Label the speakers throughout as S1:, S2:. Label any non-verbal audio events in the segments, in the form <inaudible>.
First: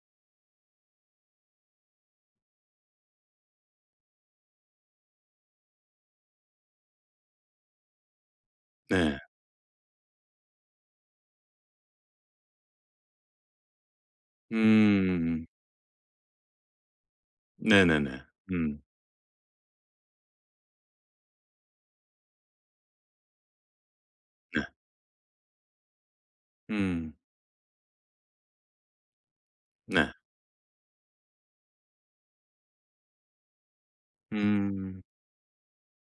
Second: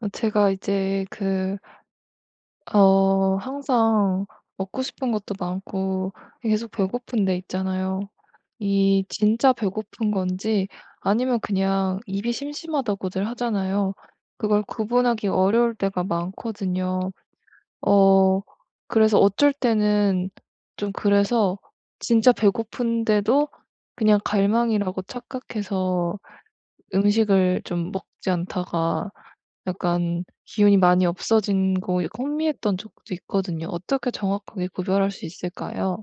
S1: 제가 이제 항상 먹고 싶은 것도 많고 계속 배고픈데 있잖아요. 이
S2: 네.
S1: 진짜 배고픈 건지 아니면 그냥 입이 심심하다고들 하잖아요. 그걸 구분하기
S2: 음.
S1: 어려울 때가 많거든요.
S2: 네네네.
S1: 어
S2: 음.
S1: 그래서 어쩔 때는 좀 그래서 진짜 배고픈데도 그냥
S2: 네.
S1: 갈망이라고 착각해서
S2: 음.
S1: 음식을 좀 먹지 않다가
S2: 네.
S1: 약간 기운이 많이 없어진 거 약간 혼미했던 적도 있거든요. 어떻게 정확하게
S2: 음.
S1: 구별할 수 있을까요?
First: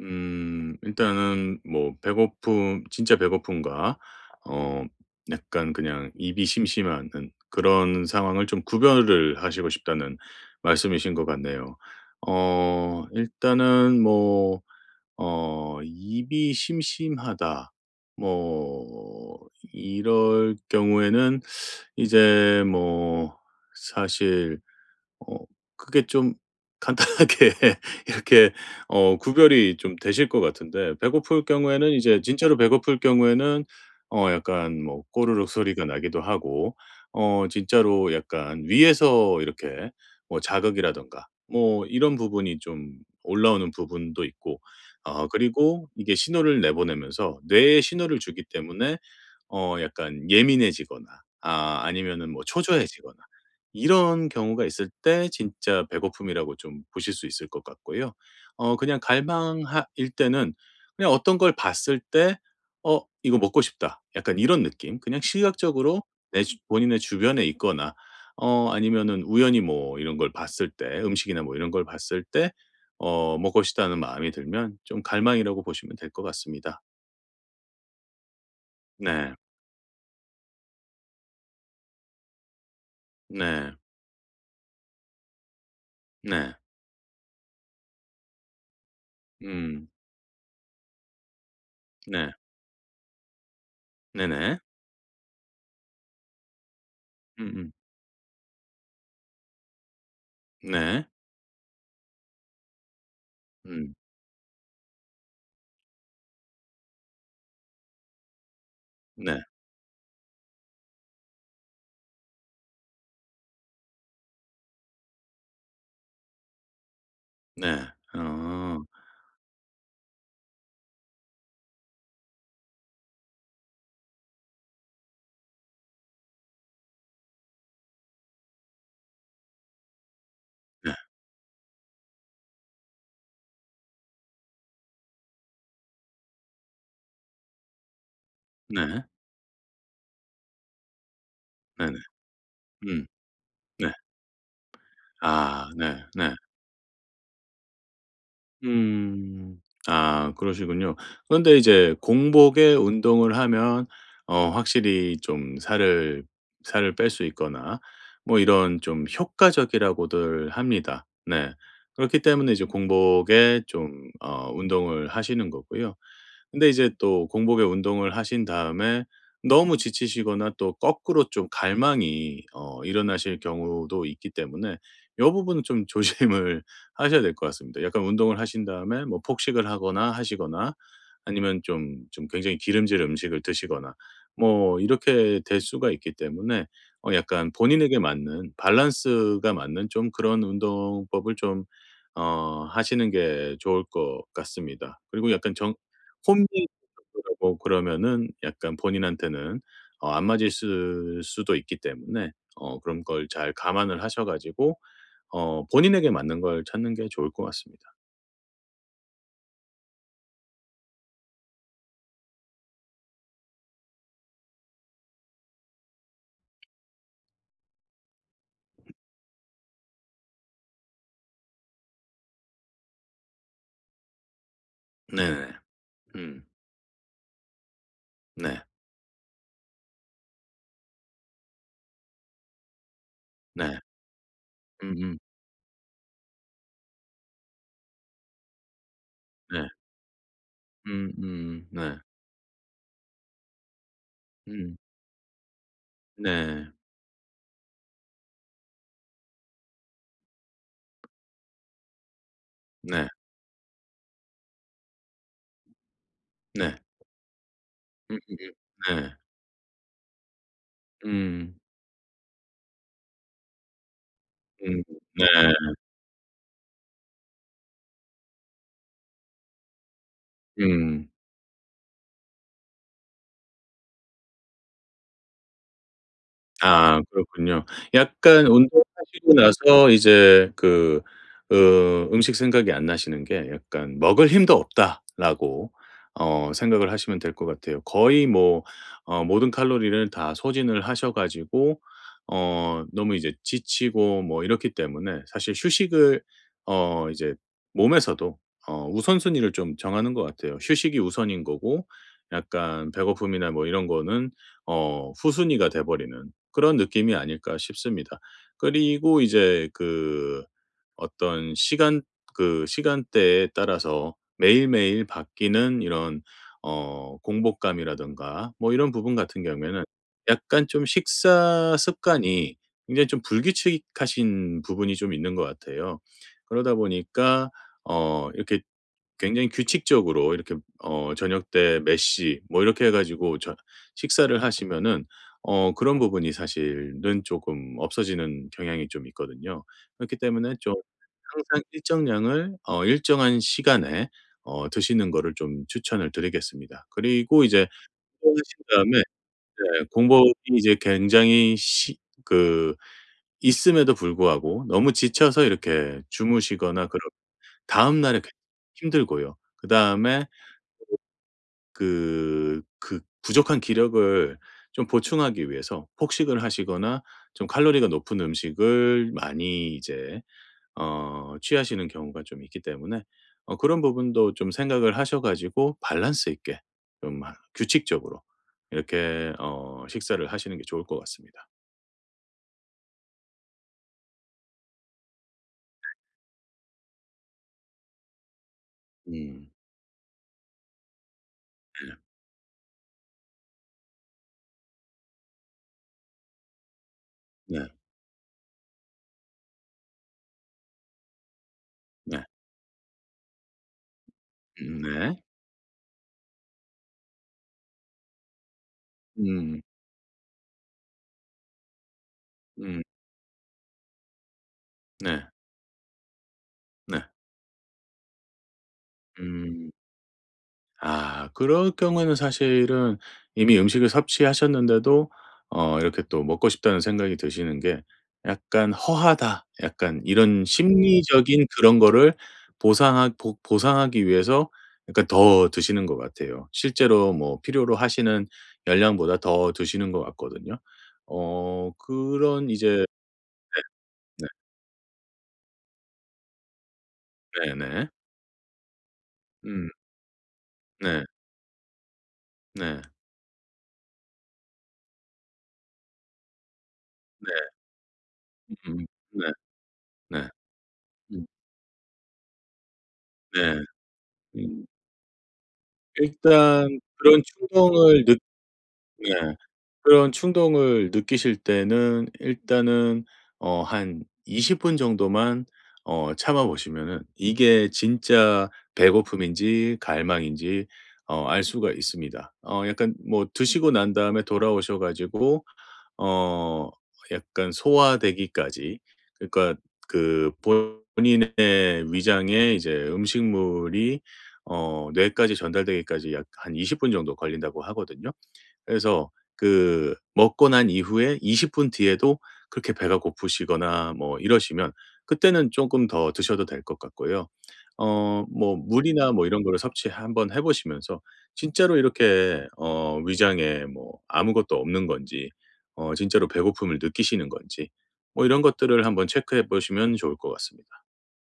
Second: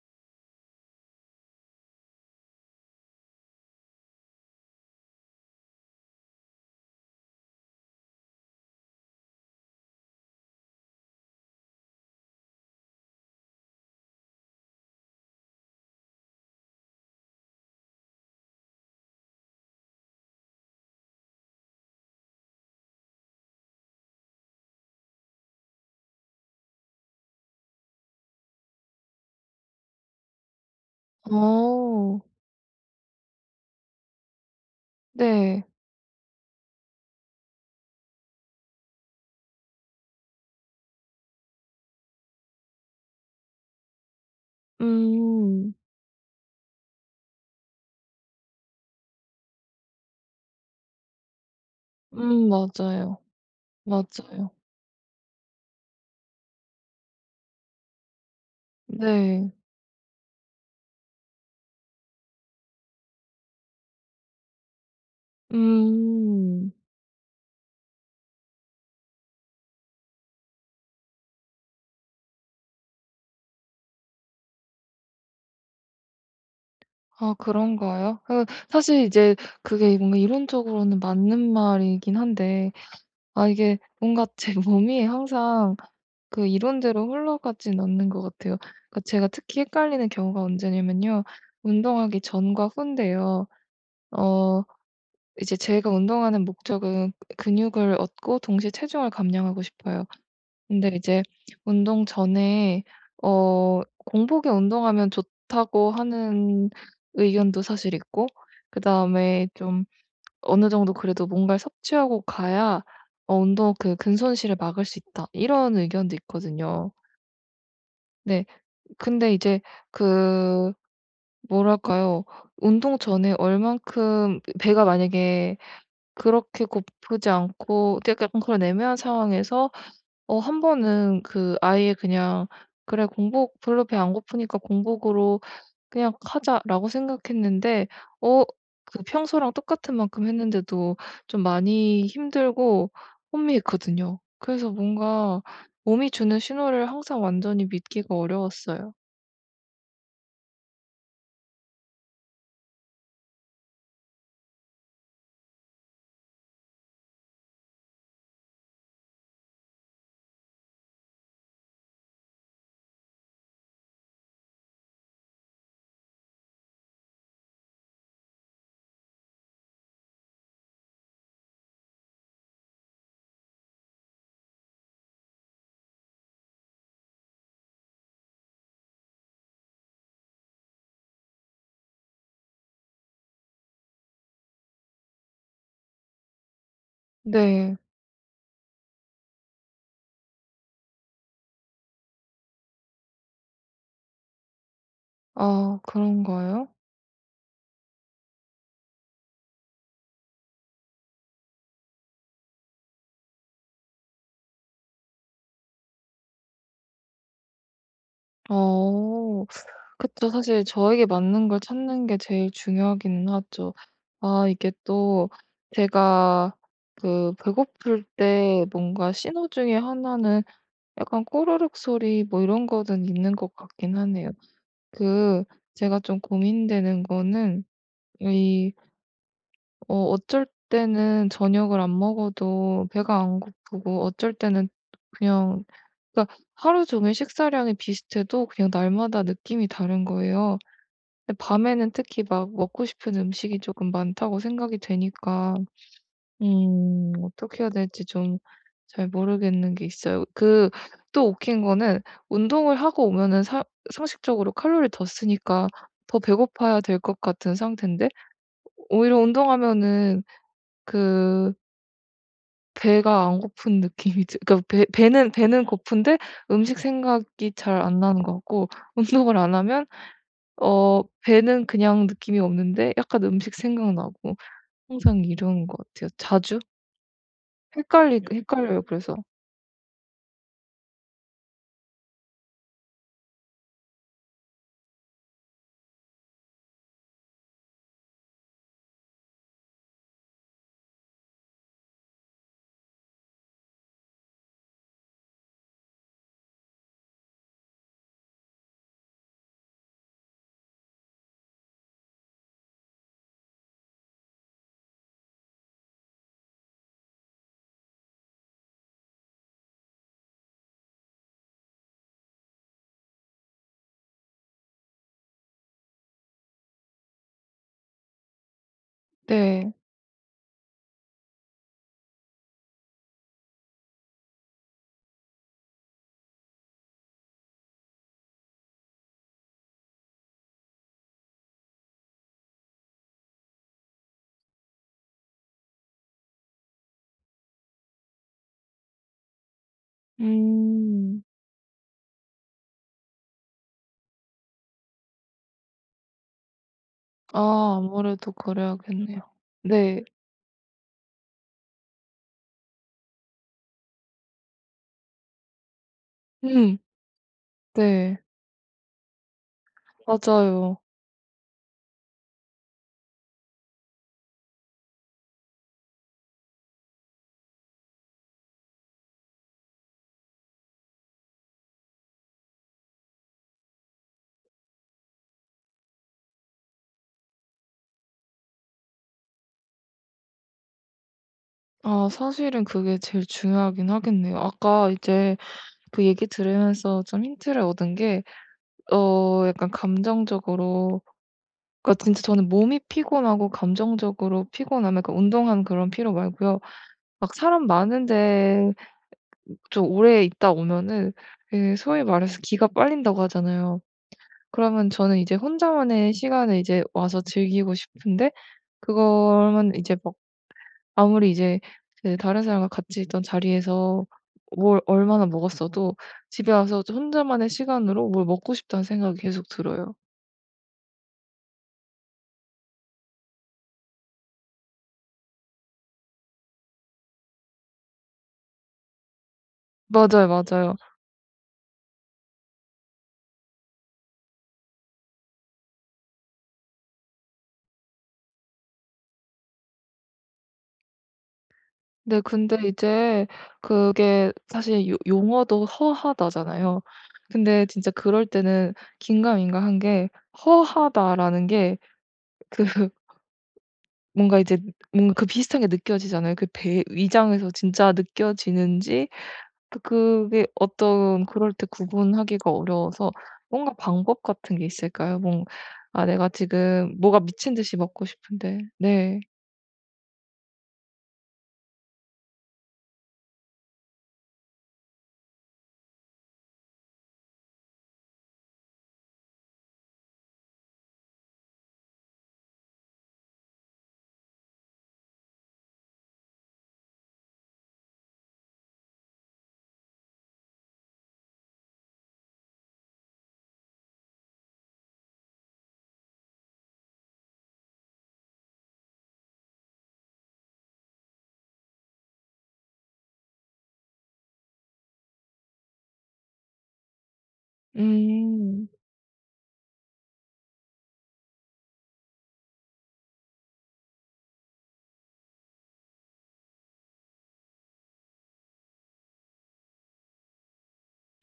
S2: 음. 일단은 뭐 배고픔 진짜 배고픔과 어 약간 그냥 입이 심심한 은 그런 상황을 좀 구별을 하시고 싶다는 말씀이신 것 같네요. 일단은 뭐 "입이 심심하다." 뭐 이럴 경우에는 이제 뭐 사실 어 그게 좀 간단하게 <laughs> 이렇게 구별이 좀 되실 것 같은데 배고플 경우에는 이제
S1: 어.
S2: 진짜로 배고플 경우에는 약간 뭐 꼬르륵
S1: 네.
S2: 소리가 나기도 하고 진짜로 약간 위에서 이렇게 뭐 자극이라든가 뭐 이런 부분이 좀 올라오는 부분도 있고 아
S1: 음.
S2: 그리고 이게 신호를 내보내면서 뇌에 신호를 주기 때문에 약간 예민해지거나 아 아니면은 뭐
S1: 음,
S2: 초조해지거나
S1: 맞아요.
S2: 이런
S1: 맞아요.
S2: 경우가 있을 때 진짜 배고픔이라고 좀 보실 수 있을 것 같고요. 그냥
S1: 네.
S2: 갈망일 때는 그냥 어떤 걸 봤을 때 '어 이거 먹고 싶다.' 약간 이런 느낌. 그냥 시각적으로 내 주
S1: 음.
S2: 본인의 주변에 있거나 아니면은 우연히 뭐 이런 걸 봤을 때 음식이나 뭐 이런 걸 봤을 때 먹고 싶다는 마음이 들면 좀 갈망이라고 보시면 될 것 같습니다.
S1: 아, 그런가요? 사실
S2: 네.
S1: 이제 그게 뭔가 이론적으로는 맞는 말이긴 한데 아,
S2: 네.
S1: 이게 뭔가 제 <laughs> 몸이 항상 그
S2: 네.
S1: 이론대로 흘러가진 않는 것 같아요. 그러니까 제가 특히
S2: 음.
S1: 헷갈리는 경우가 언제냐면요. 운동하기
S2: 네.
S1: 전과 후인데요.
S2: 네네.
S1: 어 이제 제가 운동하는 목적은
S2: 음음.
S1: 근육을 얻고 동시에 체중을 감량하고 싶어요. 근데
S2: 네.
S1: 이제 운동 전에
S2: 음.
S1: 공복에 운동하면 좋다고 하는 의견도 사실 있고
S2: 네.
S1: 그다음에 좀 어느 정도 그래도 뭔가를 섭취하고 가야 어 운동 그 근손실을 막을 수 있다. 이런 의견도 있거든요.
S2: 네.
S1: 네.
S2: 어.
S1: 근데 이제 그 뭐랄까요? 운동 전에 얼만큼 배가 만약에 그렇게 고프지 않고 약간 그런 애매한 상황에서 한
S2: 네.
S1: 번은 그 아예 그냥 '그래, 공복 별로 배 안 고프니까 공복으로 그냥 하자.'라고 생각했는데 어
S2: 네.
S1: 평소랑 똑같은 만큼 했는데도 좀
S2: 네네.
S1: 많이 힘들고
S2: 음. 네.
S1: 혼미했거든요. 그래서 뭔가
S2: 아. 네.
S1: 몸이
S2: 네.
S1: 주는 신호를 항상 완전히 믿기가 어려웠어요.
S2: 음. 아 그러시군요. 그런데 이제 공복에 운동을 하면 확실히 좀 살을 뺄 수 있거나 뭐 이런 좀 효과적이라고들 합니다. 네. 그렇기 때문에 이제 공복에 좀 운동을 하시는 거고요. 근데 이제 또 공복에 운동을 하신 다음에 너무 지치시거나 또 거꾸로 좀 갈망이 일어나실 경우도 있기 때문에 이 부분은 좀 <laughs> 조심을 하셔야 될 것 같습니다. 약간 운동을 하신 다음에 뭐 폭식을 하거나 하시거나 아니면 좀 굉장히 기름질 음식을 드시거나 뭐 이렇게 될 수가 있기 때문에 약간
S1: 네.
S2: 본인에게 맞는 밸런스가 맞는 좀 그런 운동법을 좀 하시는 게 좋을 것 같습니다. 그리고 약간 정
S1: 아,
S2: 홈이
S1: 그런가요?
S2: 라고 그러면은 약간 본인한테는 안 맞을 수 수도 있기 때문에 그런 걸 잘 감안을 하셔 가지고 본인에게 맞는 걸 찾는 게 좋을 것 같습니다.
S1: 어. 그쵸. 사실 저에게 맞는 걸 찾는 게 제일 중요하기는 하죠. 아, 이게 또 제가 그 배고플 때 뭔가 신호 중에 하나는 약간 꼬르륵 소리 뭐 이런 거는 있는 것 같긴 하네요. 그
S2: 네네.
S1: 제가 좀
S2: 음.
S1: 고민되는 거는
S2: 네.
S1: 이 어 어쩔 때는 저녁을 안 먹어도 배가 안
S2: 네.
S1: 고프고 어쩔 때는
S2: 음음.
S1: 그냥 그러니까 하루 종일 식사량이 비슷해도 그냥 날마다 느낌이
S2: 네.
S1: 다른 거예요. 근데
S2: 음음.
S1: 밤에는
S2: 네.
S1: 특히 막 먹고 싶은 음식이 조금 많다고
S2: 음.
S1: 생각이 되니까
S2: 네.
S1: 음, 어떻게 해야 될지 좀 잘 모르겠는 게 있어요. 또 웃긴 거는 운동을 하고
S2: 네.
S1: 오면은 사 상식적으로 칼로리를 더 쓰니까 더
S2: 네.
S1: 배고파야 될 것 같은 상태인데
S2: 음 네.
S1: 오히려 운동하면은 그
S2: 음.
S1: 배가 안 고픈 느낌이 드 그러니까
S2: 음
S1: 배
S2: 네.
S1: 배는 배는 고픈데 음식 생각이 잘 안 나는 것 같고 <laughs> 운동을 안 하면
S2: 음.
S1: 배는 그냥 느낌이 없는데 약간 음식 생각나고 항상 이런 것 같아요. 자주
S2: 아 그렇군요.
S1: 헷갈리
S2: 약간
S1: 헷갈려요 그래서.
S2: 운동하시고 나서 이제 그 어 음식 생각이 안 나시는 게 약간 '먹을 힘도 없다.'라고 생각을 하시면 될 것 같아요. 거의 뭐 모든 칼로리를 다 소진을 하셔 가지고 너무 이제 지치고 뭐 이렇기 때문에 사실 휴식을 이제 몸에서도 우선순위를 좀 정하는 것 같아요. 휴식이 우선인 거고 약간 배고픔이나 뭐 이런 거는 후순위가 돼 버리는 그런 느낌이 아닐까 싶습니다. 그리고 이제 그 어떤 시간 그 시간대에 따라서 매일매일 바뀌는 이런 공복감이라든가 뭐 이런 부분 같은
S1: 네.
S2: 경우에는 약간 좀 식사 습관이 굉장히 좀 불규칙하신 부분이 좀 있는 것 같아요. 그러다 보니까 이렇게 굉장히 규칙적으로 이렇게 저녁 때 몇 시 뭐 이렇게 해 가지고 저 식사를 하시면은 그런 부분이 사실은 조금 없어지는 경향이 좀 있거든요. 그렇기 때문에 좀
S1: 음.
S2: 항상 일정량을 일정한 시간에 드시는 거를 좀 추천을 드리겠습니다. 그리고 이제 하
S1: 아, 아무래도
S2: 신 다음에
S1: 그래야겠네요.
S2: 네
S1: 네.
S2: 공복이 이제 굉장히 시 그 있음에도 불구하고 너무 지쳐서 이렇게
S1: 음.
S2: 주무시거나 그런
S1: 네.
S2: 다음날에 굉장히 힘들고요. 그다음에
S1: 맞아요.
S2: 그 부족한 기력을 좀 보충하기 위해서 폭식을 하시거나 좀 칼로리가 높은 음식을 많이 이제 취하시는 경우가 좀 있기 때문에 그런 부분도 좀 생각을 하셔 가지고 밸런스 있게 좀 하 규칙적으로 이렇게 식사를 하시는 게 좋을 것 같습니다.
S1: 아, 사실은 그게 제일 중요하긴 하겠네요. 아까 이제 그 얘기 들으면서 좀 힌트를 얻은 게
S2: 음.
S1: 약간 감정적으로 그러니까 진짜 저는 몸이 피곤하고 감정적으로 피곤함, 그러니까 운동한 그런 피로 말고요. 막
S2: 네.
S1: 사람
S2: 네.
S1: 많은데 좀 오래 있다 오면은 그 소위
S2: 네.
S1: 말해서 기가 빨린다고 하잖아요. 그러면
S2: 네.
S1: 저는 이제 혼자만의 시간을 이제 와서 즐기고 싶은데
S2: 음.
S1: 그거는 이제 막 아무리 이제 그 다른 사람과
S2: 음.
S1: 같이 있던 자리에서 뭘
S2: 네.
S1: 얼마나 먹었어도 집에 와서
S2: 네.
S1: 혼자만의 시간으로 뭘 먹고 싶다는 생각이 계속
S2: 음.
S1: 들어요.
S2: 아 그럴 경우에는 사실은 이미 음식을 섭취하셨는데도 이렇게 또 '먹고 싶다.'는 생각이 드시는 게 약간 '허하다.' 약간
S1: 맞아요,
S2: 이런
S1: 맞아요.
S2: 심리적인 그런 거를 보상하기 위해서 약간 더 드시는 것 같아요. 실제로 뭐 필요로 하시는 열량보다 더 드시는 것 같거든요.
S1: 네,
S2: 그런
S1: 근데
S2: 이제
S1: 이제
S2: 네
S1: 그게 사실 요 용어도 "허하다"잖아요. 근데
S2: 네네.
S1: 진짜 그럴 때는
S2: 음
S1: 긴가민가한 게
S2: 네.
S1: "허하다"라는 게 그
S2: 네.
S1: <laughs> 뭔가 이제 뭔가 그 비슷한 게 느껴지잖아요. 그 배
S2: 네.
S1: 위장에서 진짜
S2: 음
S1: 느껴지는지
S2: 네.
S1: 그
S2: 네.
S1: 그게
S2: 음
S1: 어떤 그럴 때 구분하기가 어려워서
S2: 네.
S1: 뭔가 방법 같은
S2: 음.
S1: 게 있을까요? 뭔 '아, 내가
S2: 일단
S1: 지금 뭐가
S2: 그런
S1: 미친 듯이
S2: 충동을
S1: 먹고
S2: 느
S1: 싶은데'
S2: 네.
S1: 네.
S2: 그런 충동을 느끼실 때는 일단은 한 20분 정도만 참아 보시면은 이게 진짜 배고픔인지 갈망인지 알 수가 있습니다. 약간 뭐 드시고 난 다음에 돌아오셔 가지고 어 약간 소화되기까지 그러니까 그 본인의 위장에 이제 음식물이 뇌까지 전달되기까지 약 한 20분 정도 걸린다고 하거든요. 그래서 그 먹고 난 이후에 20분 뒤에도 그렇게 배가 고프시거나 뭐 이러시면 그때는 쪼끔 더 드셔도 될 것 같고요. 뭐
S1: 음.
S2: 물이나 뭐 이런 거를 섭취 한번 해 보시면서 진짜로 이렇게 위장에 뭐 아무것도 없는 건지 진짜로 배고픔을 느끼시는 건지 뭐 이런 것들을 한번 체크해 보시면 좋을 것 같습니다.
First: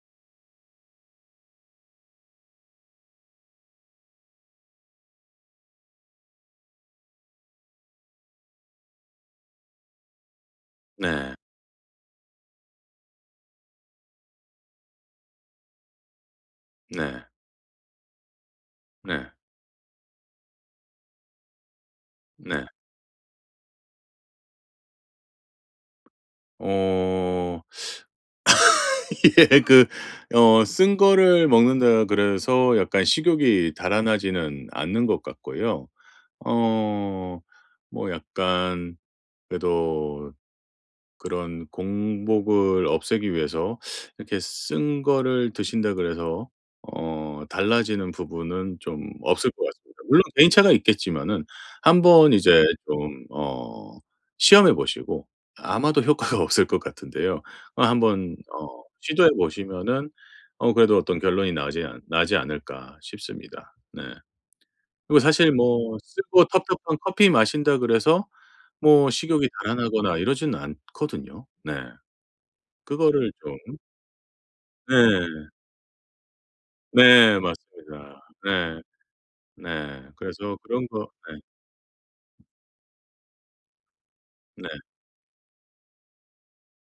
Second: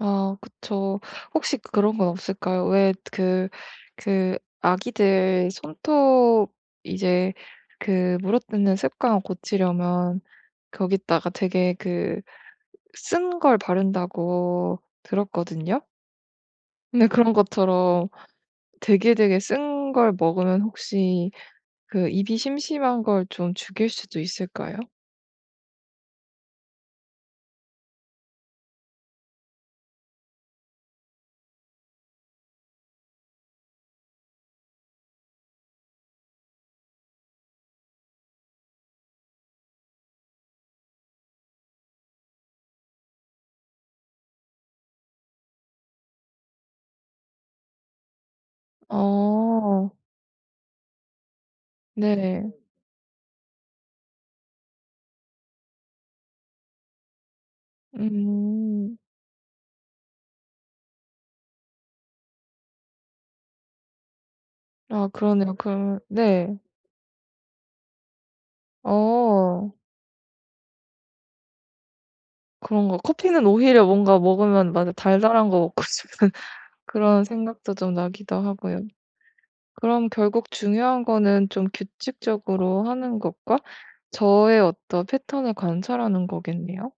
S1: 아, 그쵸. 혹시 그런 건 없을까요? 왜 그 아기들 손톱 이제 그 물어뜯는 습관 고치려면 거기다가
S2: 네.
S1: 되게 그 쓴 걸 바른다고 들었거든요. 근데
S2: 네.
S1: 그런 것처럼 되게
S2: 네.
S1: 되게 쓴 걸 먹으면 혹시 그 입이
S2: 네.
S1: 심심한 걸 좀 죽일 수도 있을까요?
S2: 어 <laughs> 예. 그 쓴 거를 먹는다 그래서 약간 식욕이 달아나지는 않는 것 같고요. 어 뭐 약간 그래도 그런 공복을 없애기 위해서 이렇게 쓴 거를 드신다 그래서 달라지는 부분은 좀 없을 것
S1: 어.
S2: 같습니다. 물론 개인차가 있겠지만은 한번
S1: 네.
S2: 이제 좀 시험해 보시고 아마도 효과가 <laughs> 없을 것 같은데요. 한번
S1: 음.
S2: 시도해 보시면은 그래도 어떤 결론이 나지 않을까 싶습니다. 네.
S1: 아,
S2: 그리고 사실
S1: 그러네요.
S2: 뭐
S1: 그러면
S2: 쓰고
S1: 네.
S2: 텁텁한 커피 마신다 그래서 뭐 식욕이
S1: 어.
S2: 달아나거나 이러지는 않거든요. 네.
S1: 그런 거
S2: 그거를
S1: 커피는
S2: 좀
S1: 오히려 뭔가 먹으면 맞아,
S2: 네.
S1: 달달한 거 먹고 싶은 <laughs> 그런
S2: 네
S1: 생각도 좀
S2: 맞습니다.
S1: 나기도
S2: 네.
S1: 하고요. 그럼
S2: 네.
S1: 결국
S2: 그래서 그런
S1: 중요한
S2: 거 네.
S1: 거는 좀 규칙적으로 하는 것과 저의
S2: 네.
S1: 어떤 패턴을 관찰하는 거겠네요.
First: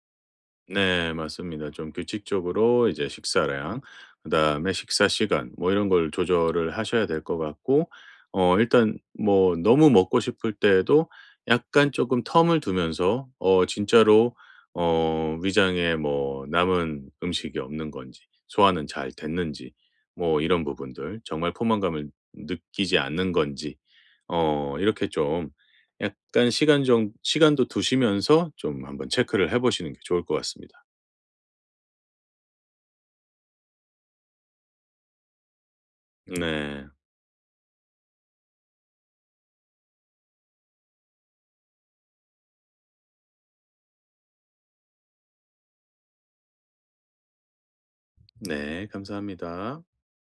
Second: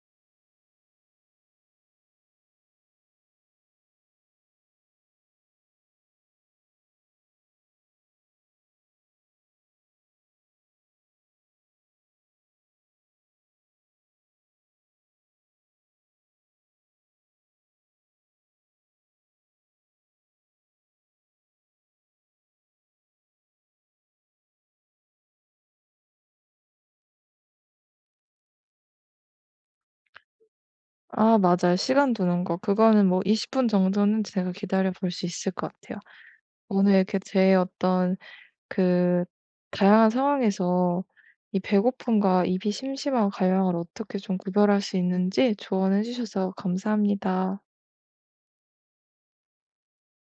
S2: 네 맞습니다. 좀 규칙적으로 이제 식사량 그다음에 식사 시간 뭐 이런 걸 조절을 하셔야 될 것 같고 일단 뭐 너무 먹고 싶을 때에도 약간 조금 텀을 두면서 진짜로 위장에 뭐 남은 음식이 없는 건지 소화는 잘 됐는지 뭐 이런 부분들 정말 포만감을 느끼지 않는 건지 이렇게 좀 약간 시간도 두시면서 좀 한번 체크를 해 보시는 게 좋을 것 같습니다.
S1: 아, 맞아요. 시간 두는 거. 그거는 뭐 20분 정도는 제가 기다려 볼 수 있을 것 같아요.
S2: 네.
S1: 오늘 이렇게 제 어떤 그 다양한 상황에서 이 배고픔과 입이 심심한 갈망을 어떻게 좀 구별할 수 있는지 조언해 주셔서 감사합니다.
S2: 네. 감사합니다.